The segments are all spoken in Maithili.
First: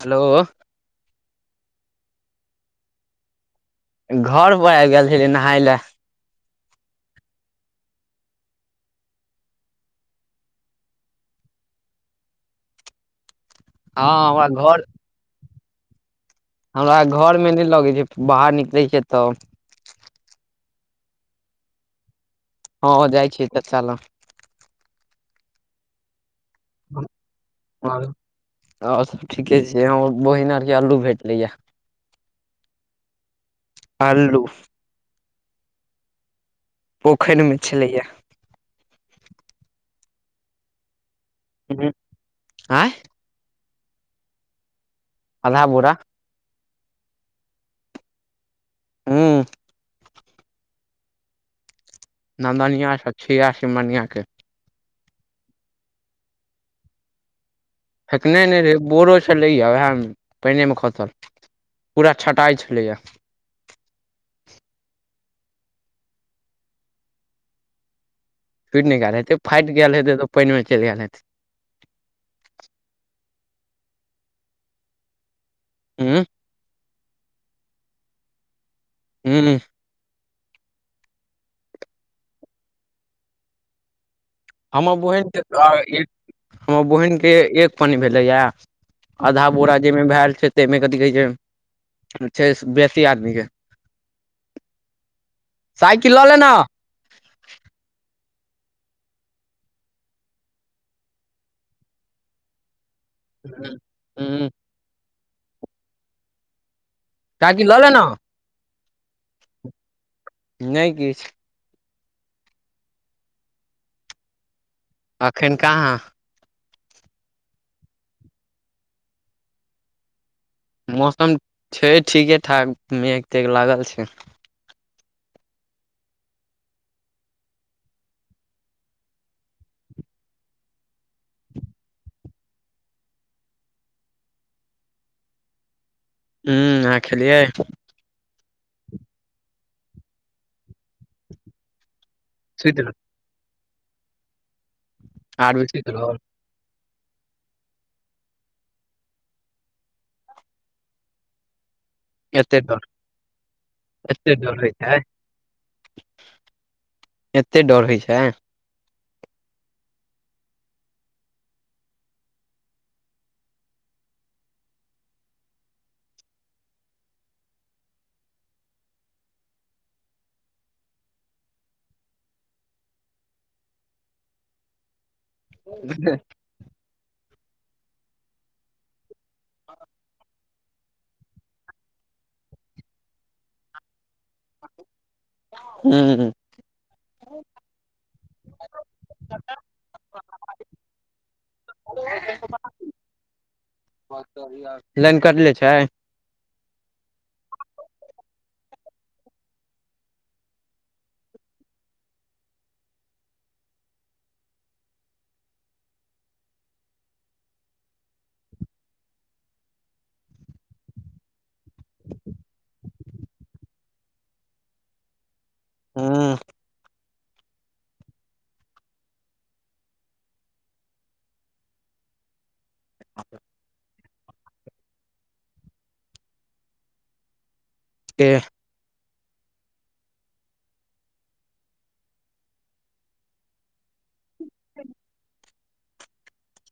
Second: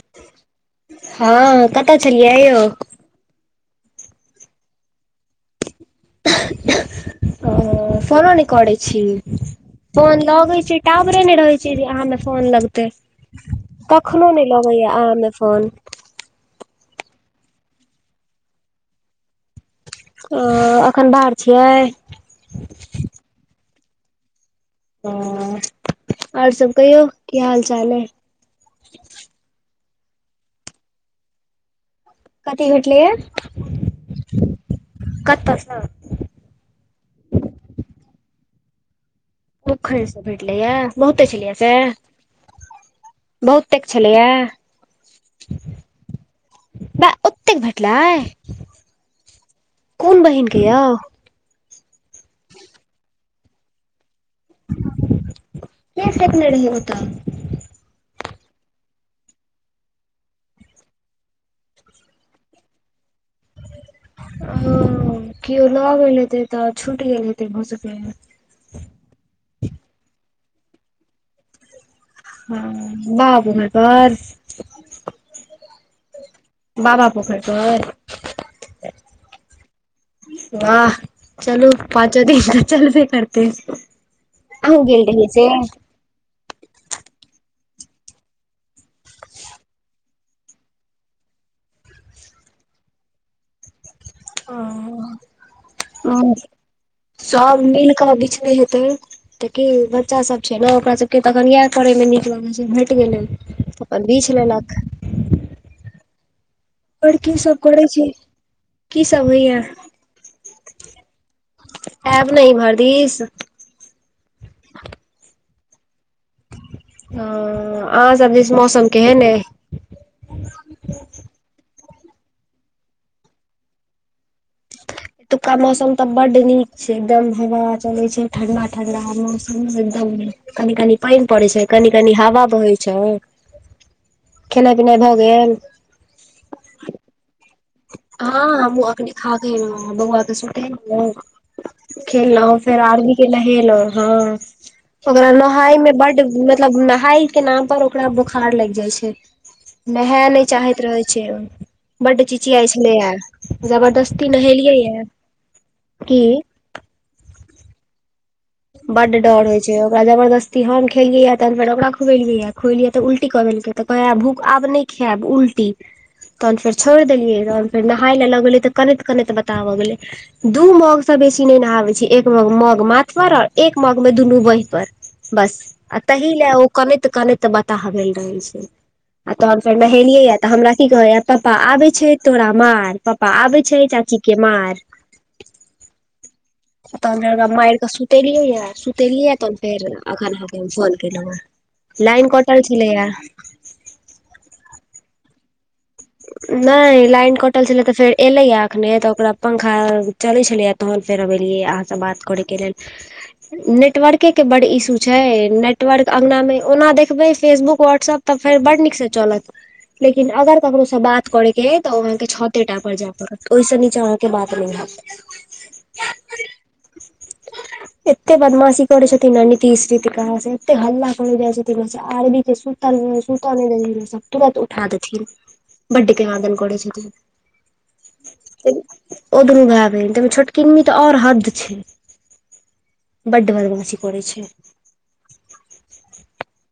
हेलो हँ कतऽ छलियै यौ? घर पर आइब गेल छेलियै नहाय लेए। [unintelligible] ओ फोनो नै करै छी? फोन लगै छै टाॉवरे नै रहै छै जे आहाँमे फोन लगतेै। हँ कखनो हमरा नै घर लगैये अहाँमे फोन। हमरा घर मे नै लगै छै बाहर निकलै छियै तब। ओऽ अखन बाहर छियै? हँ जाइ छियै तऽ चालऽ हॅं और सब कहियौ की हाल चाल अइ? और स ठीके छै हमर बहिन आर के अल्लू भेटलैये। कथी भेटलैये अल्लू कत्तऽ सॅं? पोखरि मे छलैये। पोखरि से भेटलै ये बहुते छलैय से? आँय बहुत तेक छलैयेए। आधा बोरा। बा ओत्तेक भेटलैह। हूॅं। कोन बहिन के यौह? नंदनिया, सखिया, सीमनिया के। के फेकने रहै ओतऽ? फेकने नै रहै बोरो छलैये उहेए म पाइने मे खसल। पूरा छटाइ छलैये। हॅअ कियो लऽ गेल हेतै तऽ छूट गेल हेतै भऽ सकैये। छुटि नै गेएल हेतै फाटि गेएल हेतै तऽ पानिमे चलि गेएल हेतै। हॅं बाबा पोखरि पर? उं बाबा पोखरि पर। हूॅं। वाह चलू पाँचो दिन त चलभे करतै। अहूँ हमर गेल रहियै बहिन के से त एक -हमर ब हीन के एक पन्नी भेलैया। अदहा बोरा जै मे भेएल छै तै मे कथी कहै छै छैस बेसी आदमी के। साइकिल लऽ हॅं ले न ह सब मिल कऽ बिछने हेतै। त की बच्चा सब छै ने ओकरा सबके तऽ अखन येएह करय मे नीक लगै छै भेट गेलै। ह अपन बीछ हूं। लेलक और की सब साइकिल लऽ करै ले न छी की सब होइयेह? नै किछ। ऐब नै इमहर दीस? अखैन कहाँ? ओ अहाँ सब दिस मौसम केहेन ऐ? मौसम छै ठीके ठाक मेघ- तेघ लागल छै। एतुक्का मौसम तऽ बड्ड नीक छै एकदम हवा चलै छै ठंडा-ठंडा ह- मौसम एकदम नीक। कनि कनि पाइन पड़ै छै कनी कनी हावा बहै छय। खेनाय-पिनाय भऽ गेल? हूं अहाँ खेलियै? हाँ हमहूँ अखने खा क एलौं हें बौवा के सु तेलौं खेलौं फेर सुति रहल आरवी के नहेलौं हं। ओकरा आरबी नहाय सुति में रहल बड्ड मतलब नहाइ के नाम पर ओकरा बोखार लागि जाइ छै। नहै नै चाहैत रहै छै ओ बड एते चियाइ डर छेलैया जबरदस्ती एते डर होइ नहेलियै छै यै की एत्ते डर होए छै बड्ड डर होइ छै ओकरा जबरदस्ती हम खेलियैए तहन फेर ओकरा खुएलियैए खुएलियै तऽ उल्टी कऽ देलकै तऽ तै भूख आब नै खैब उल्टी तहन फेर छोइड़ देलियै तहन फेर नहाय लै लऽ गेलै तऽ कनैत कनैत बताह भऽ गेलै दू मग सऽ बेसी नै नहाबै छी एक मग मग माथ पर एक मग में दुनू बाइह पर बस आ तहि लै ओ कनैत कनैत बताह भेल रहै छै आ तहन फेर नहेलियै यै तऽ हमरा की कहैया पप्पा आबै छै तोरा मार प प्पा आबै छै चाची के मार हूं तहन फेर एकरा माइर कऽ सुतेलियै यै सुतेलियै या तहन फेर अखन अहाँके हम फोन केलौ है। लाइन कटल छेलैया [unintelligible] लाइन कटले छै नै लाइन कटल छलै तऽ फेर एलैये अखने तऽ ओकरा पंखा चलै छलैए तहन फेर हम एलेयै यै अहाँ सऽ बात करै के लेल नेटवरके बड्ड इशू छै नेटवर्क अंगना में ओना देखबै फेसबुक व्हाट्सअप तऽ फेर बड़ नीक सऽ चलत लेकिन अगर ककरो सऽ बात करै के अय तऽ ओ अहाँके छते टा पर जै पड़त ओय सऽ नीचा अहाँके बात नै हैत [unintelligible] हऽ [unintelligible] एत्ते बदमाशी करै छथिन नऽ नितीश ऋतिका से एत्ते हल्ला करै जाए छथिन न से आरबी के सु तल सुतऽ नै दै छै सब तुरत उठा देथिन बड्ड केनादैन करै छथिन के ओ दुनू भै बहिन तय में छोटकिनमी तऽ और हद छै बड्ड बदमाशी करै छै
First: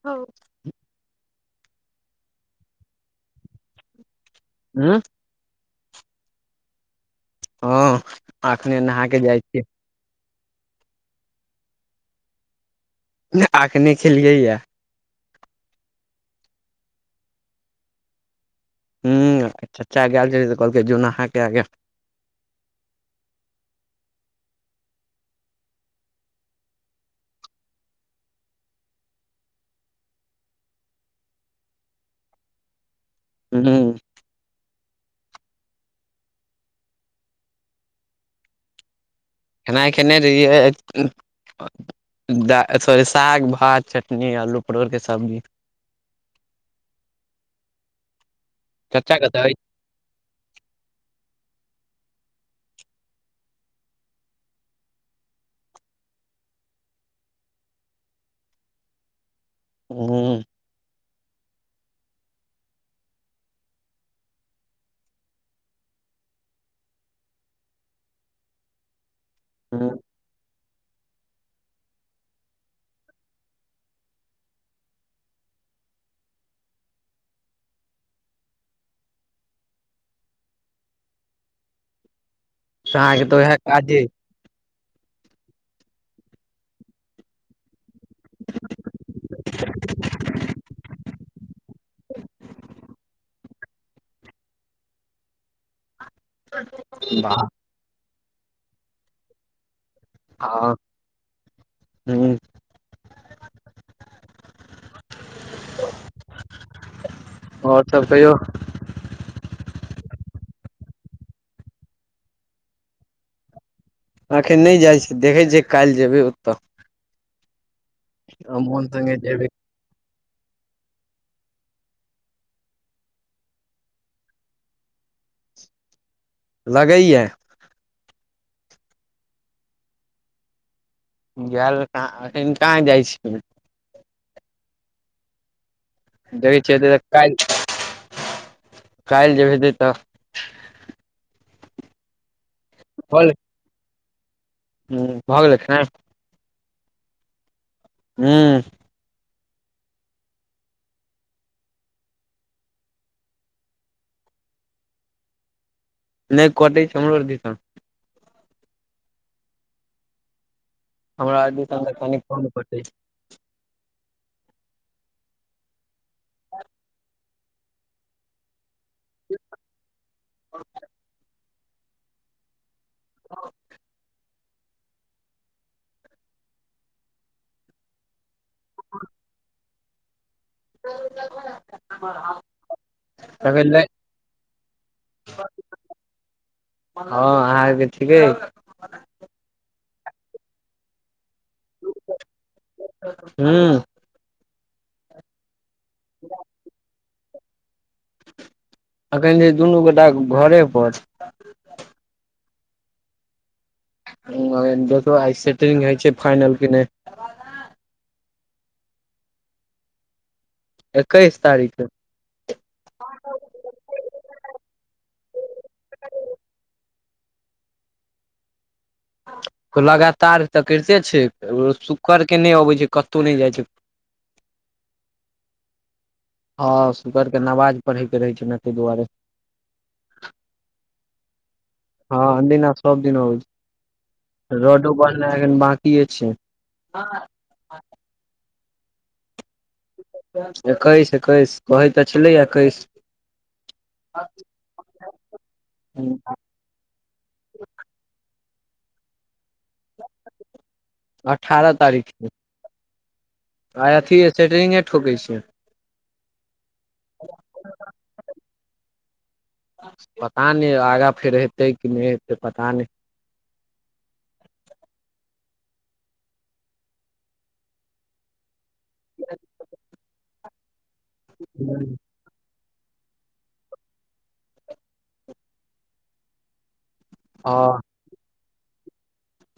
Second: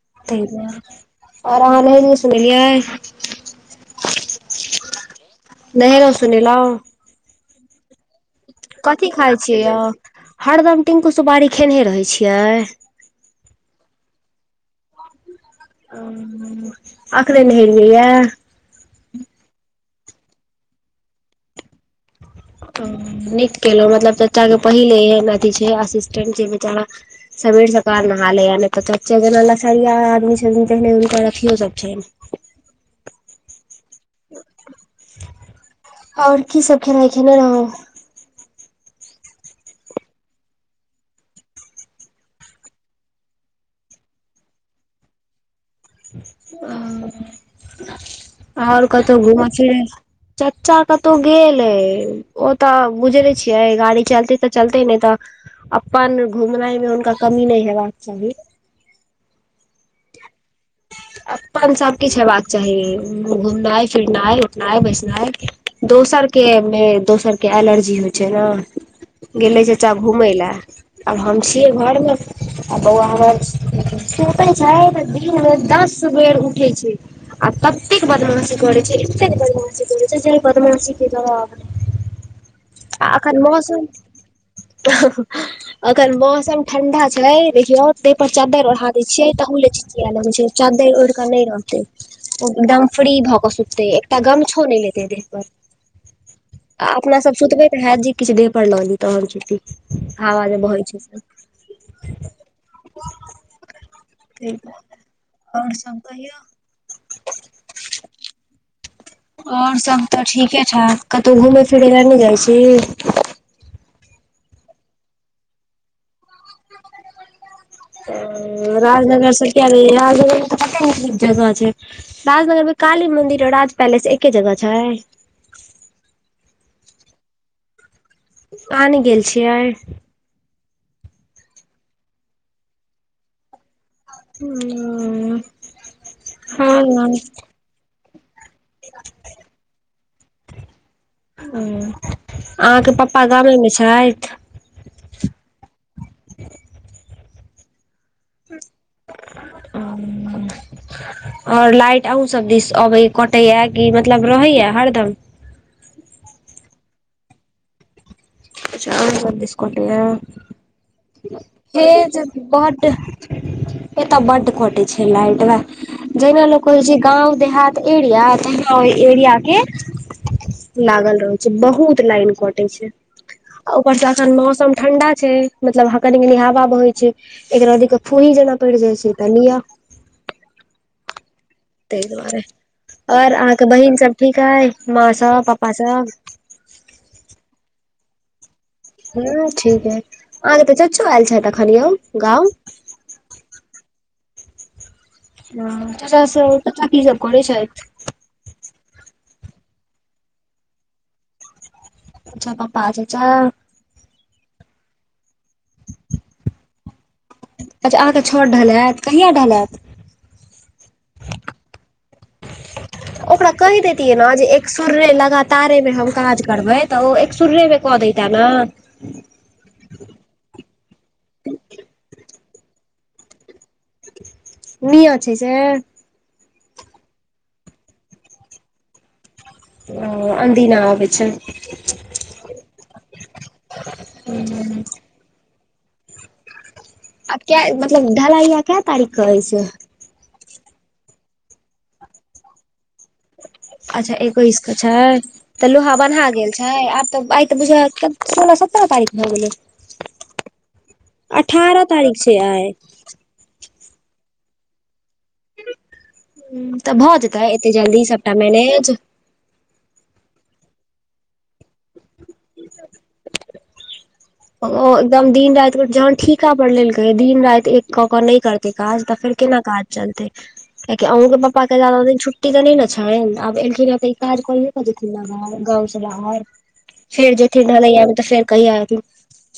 ह और अहाँ नहेलियै सुनेलियै ऊऽ नहेलौ सुनेलौ हँ अखने नहा कथी के खाय जाइ छियै यौ हरदम टिंकु सुपारी खेनहे रहै छियै नै अखने खेलिये यै औ अखने नहेलिये यै हूं चच्चा गैल छलै तऽ कहलकै जो नहा के आ गऽ ओ नीक केलौ मतलब चच्चा के पहिल एहन अथी छै असिस्टेंट जे बेचारा सबेर सकाल नहा लैया नै तऽ चच्चे जेना लसरिया आदमी छथिन तेहने हुनकर अथियो सब छैन हू और की सब खेनाइ खेने रहौ खेनाइ खेने रहियै द सॉरी साग भात चटनी अल्लू परोरके सब्जी ओ और चच्चा कतौ घुम कतऽ अछि फिरे चच्चा कतौ गेल अए ओ तऽ बुझै नै छियै गाड़ी चलतै तऽ चलतै नहि तऽ अपन घुमनाइमे हुनका कमी नै हेबाक चाही। हुं-हुं ह अपन सब किछ हेबाक चाही, घूमनाइ, फिरनाइ, उठनाइ, बैसनाइ। दोसर के मे दोसर के एलर्जी होइ छै ने। गेले चच्चा घूमै ले। आब हम छियै घर मे, आ बौआ हमर [unintelligible] सुतै शायद दिनमे दस बेर उठै छै। आ ततेक बदमाशी करै छै, एतेक बदमाशी करै छै जै बदमाशी के जवाब नै। [inaudible] आ अहाँके एखन तऽ उएह मौसम काजे [inaudible] [unintelligible] अखन मौसम ठंडा छै देखियौ, देह पर चदरि ओढ़ा दै छियै ओहु ले चिचिया लगै छै। चदरि ओढ़िक नै रहतै, ओ एकदम फ्री भ भ क सुततै। एकटा गमछो नै लेतै देह पर, [inaudible] आ अपना सब हँ सुतबै हैत जे किछ देह पर ल ली तहन सुती। हवा जे बहै छै से [inaudible] हूं [unintelligible] आओर सब कहिऔ? [inaudible] आओर सब कहियौ? आओर सब त ठीके ठाक, कतौ घूमै फिरै ले नै जाइ छी? अखन नै जाइ छी, देखै छियै काल्हि जेबै ओत। [unintelligible] ओ मोन संगे राजनगर जेबै सं किए [unintelligible] कते नीक नीक जगह छै? [inaudible] राजनगरमे काली मन्दिर आ राज पैलेस एके जगह छैै? लगैया [inaudible] अहाँ नै गेल छियै? [unintelligible] [inaudible] ओ देखै छियैे जे काल्हि [unintelligible] काल्हि जेबै हेतै त। ओ [inaudible] अहाँके पप्पा गामे मे छथि? हुं भ गेलै खेनाइ? ह [inaudible] हूं और लाइट अहुं सब दिस अबै कटैया कि मतलब रहैया हरदम? नै कटै छै हमरो दिसन। अच्छा अहुं सब दिस कटैया। हमरा [inaudible] दिसन हे तऽ कनि जग कम कटै बड्ड [inaudible] एत बड्ड कटै छै लाइट भै, जै मे लोक कहइ छै गाँव देहात एरिया, त हमरा ओइ एरिया के [inaudible] लागल रहु। बहुत लाइन कटै छै [inaudible] आ ऊपर सं एखन मौसम ठंडा छै, मतलब हं कनी कनी हावा बहै छै, एक रती क फूंही जना परि जाइ छै त लिअ? [unintelligible] तै दुआरे और अहाँके छै बहिन सब ठीक अइ? माँ सब पापा सब? हँ अहाँके ठीके अइ। हमरो ठीक अइ। अहाँके त चच्चो आएल छथि अखन यौ गाँंव? [inaudible] हूं। हेलो चच्चा सब, चच्चा की सब करै छथि? अखन छै दुनू गोटा घरे पर। अच्छा पप्पा आ चच्चा? [unintelligible] सेटिंग होइ छै फाइनल कि नै? अच्छा अहाँ केँ छत ढलाएत, कहिया ढलाएत? एकैस तारीक कै। ओकरा कैह देैतियै नै जे एक सूररे लगातारे मे हम काज करबै। तऽ ओ एक सूररे के क दैता नै। लगातार तै कैरते छै ओ शुक्कर के नै अबै छै कत्तो नै जाए छै। मियां छै से? हां शुक्कर के नवाज पढ़य के रहै छै नै तै दुआरे। औ आनदिना आबाय छै। हां अनदिना सब दिन आबै छै, आ रडौ ब नाय एखन बाकीयै छै। आब कै मतलब ढलैया कै तारीक कै ऐ से। एकैस-एकैस कहै तै छलै एकैस। अच्छा एकैस कै छै तऽ लोहा बन्हा गेल? छै, आब तऽ आय तऽ बुझयौ अहां के सोलह सतरा तारीक भ गेलै। अठारह अठारा तारिक छीयै आय। आय अथी सेटरिंगे ठोके छै। हुं तऽ भऽ जेतै एतय जल्दी सबटा मैनेज? पता नै आगाँ फेर हेतय की नै हेतय पता नै। ओ एकदम दिन राएत के जहन ठीका पड़ लेलकै यै दिन राएत एक कऽ कऽ नै कर ते काज त फेर केना काज चलतै कियाकि अहों के पप्पा के नहि जादा दिन छुट्ट टी तै नै नै छैन आब एलखिन्ह यै तऽ ई काज करिए कै जेथिन न फेर गाँव से बाहर। फेर हँ जैथिन ढलैया मे तऽ फेर कहिया ऐथिन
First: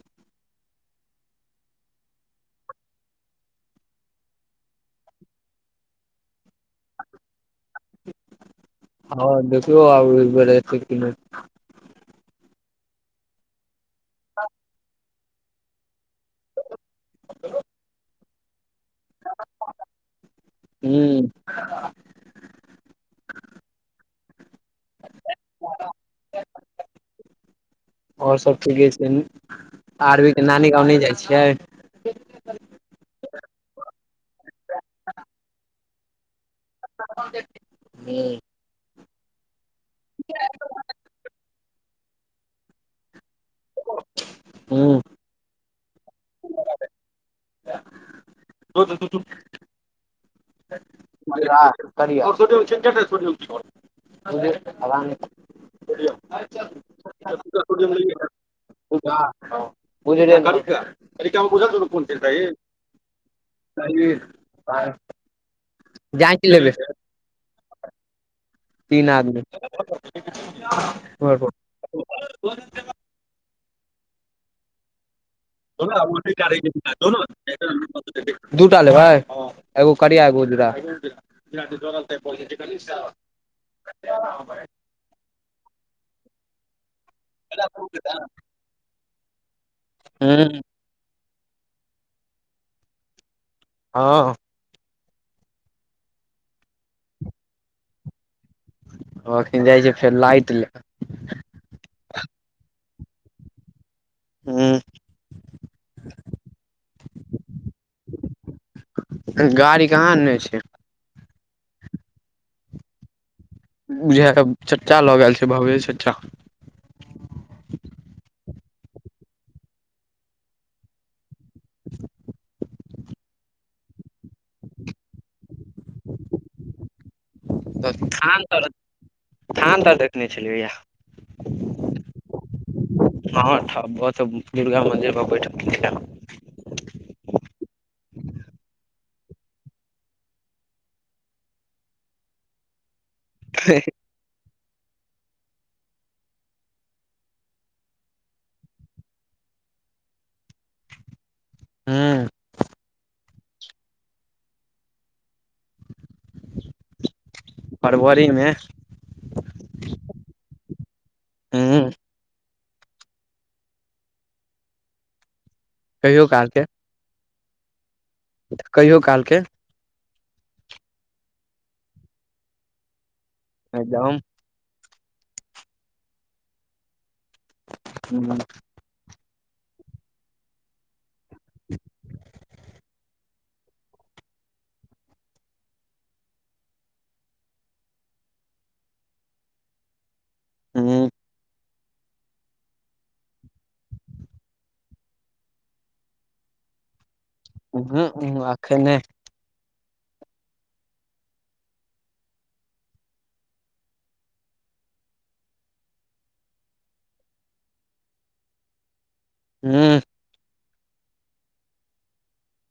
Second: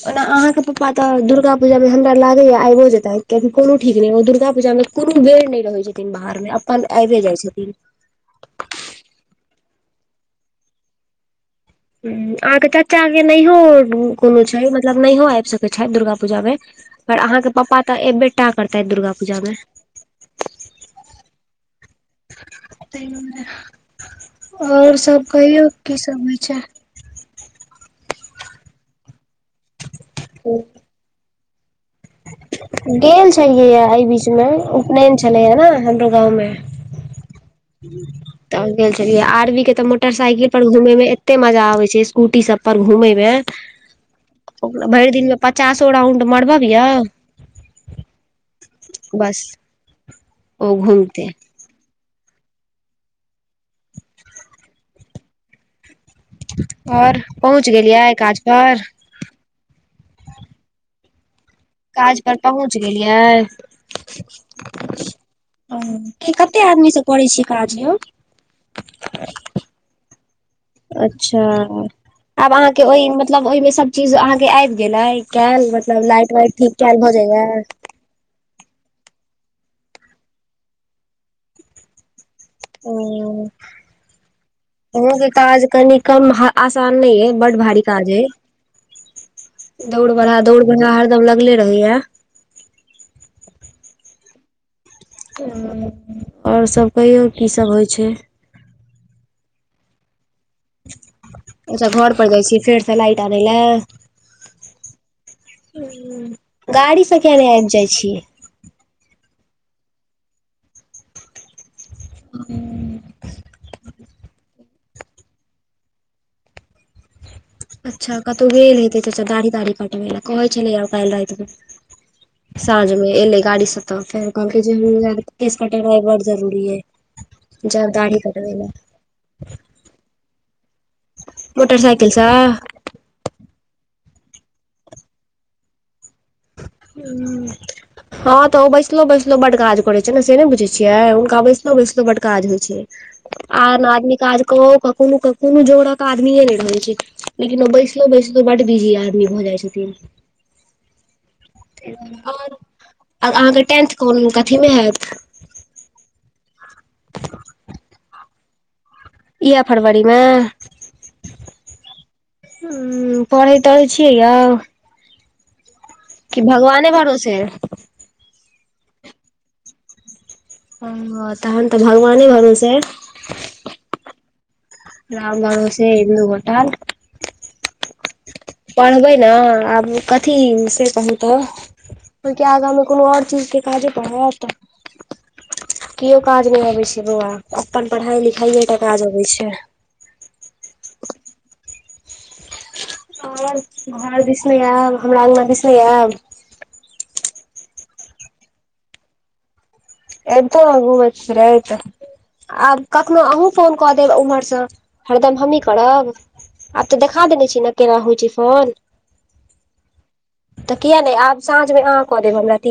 ओना अहाँ के पप्पा तऽ दुर्गा पूजामे हमरा लागय यै आएबै जेतै कियाकि कोनो ठीक नै ओ दुर्गा पूजामे कुनु बेर नै रहै छथिन बाहर मे अपन आएबै जाए छथिन। हां देखियौ आब ऐ बेर ऐतय की नै हुं आहां के चाचा के नहियौ कूनू छै मतलब नहियो आएब सकय छैथ दुर्गा पूजा मे पर अहाँ के पप्पा तऽ ऐबेटा करतै दुर्गा पूजा मे। हूं। तै दुआरे और सब कहियौ की समाचार? और सब ठीके छै आरवी के नानी गाँव नै जाए छियै। गेल छलियै यै ए बीच मे उपनैन छलय यै नै हमरो गाँव मे। खाना भ गेल? त गेल छलियै आरवी के तऽ मोटरसाइकिल पर घूमय मे एते मजा आबे छै, स्कूटी सब पर घुमे मे ओकरा हुं भैर दिन मे पचासो राउंड मरब्बयौ बस ओ घुम [unintelligible] करिया‌ [unintelligible] औरिपहुँच गेलिए काज पर? याद छौ? उजरे देलका [unintelligible] बुझा दुनू काज पर पहुँच गेलियै। हां की जांच कते लेबै आदमी से करै छियै काज यौ? तीन आदमी। अच्छा आब अहाँके ओहि मतलब, ओहिमे सब चीज अहाँके आबि गेलै एऽ। कैल मतलब लाइट- वाइट ठीक कैय भऽ जाइया। दू टा लेबै एगो करिया एगरो उजरा। [inaudible] अहूं के काज कनि कम आसान नहि अय। बड भारी काज अय, दौड़ बढ़हा हुं दौड़ बढ़हा हरदम लगले रहे याऽ। हँऽ। आओर सब कहियौ की सभ होइ छै। अखन जाइ छियै फेर लाइट ले। अच्छा घर पर जाइ छियै फेरसँ लाइट आनय लए। हुं गाड़ी से कियाने आबि जाइ छीये। गाड़ी कहाँ अनने छिये। ओ। बुझाए चचा लऽ गेल छै भावेश चचा। अच्छा कतहु गेल हेते चचा दाढ़ी- ताढ़ी कटबे लए, कहै छलै आ काल्हि राति में। साझमें एलै गाड़ी से तऽ फेर कहलक जे, हमरा केश कटौनय बड़ जरूरी अय, जैब दाढी थान तर कटबैले। थान तर देखने छलियैया। मोटर -साइकिल से। हँ ठ ब तऽ दुर्गा मन्दिर पर बैठल छलै हऽ। हूं। हँ तऽ ओ बैसलो- बैसलो बड़ काज करे छै ने, से नहि बुझे छियै हुनका बैसलो- बैसलो बड़ काज होइ छै। आन आदमी काज कऽओ के कोनो- कोनो जोकड़क आदमीे नहि रहैत छै। लेकिन ओ बैसलो- बैसलो बड बिजी आदमी भऽ जाइ छथिन। हुं आओर अहाँके टेंथ कोन कथीमें हैत। फरवरी में। इएह फरवरी में। हूं। हूं पढ़ैत- तढैत छियै यौऽ। कहियो कि काल के भगवाने भरोसे। कहियो कालके। ओ तहन तऽ भगवाने भरोसे अइ। एकदम। राम भरोसे हिन्दू होटल। हूं। पढ़बै ने आब कथी से कहूं। तऽ ओहिके आगाँमे कोनो आओर चीजके काजे पड़त। केओ काज नहि अबै छै बौआ, अपन पढ़ाई लिखाइए टा काज अबे छै। हूं। आओर घर दिसने आयब हमरा अङगना दिसने आयब। उहूं आखैन ने। एबतौं ने घूमैत फिरैत। आब कखनो अहूँ फोन कऽ देब उम्हरसँ, हरदम हमहीँ करब। आब तऽ देखा देने छी ने केना हो छै फोन। हूँ। तऽ किया नहि आब साँझ मे अहाँ कऽ देब हमरा ती।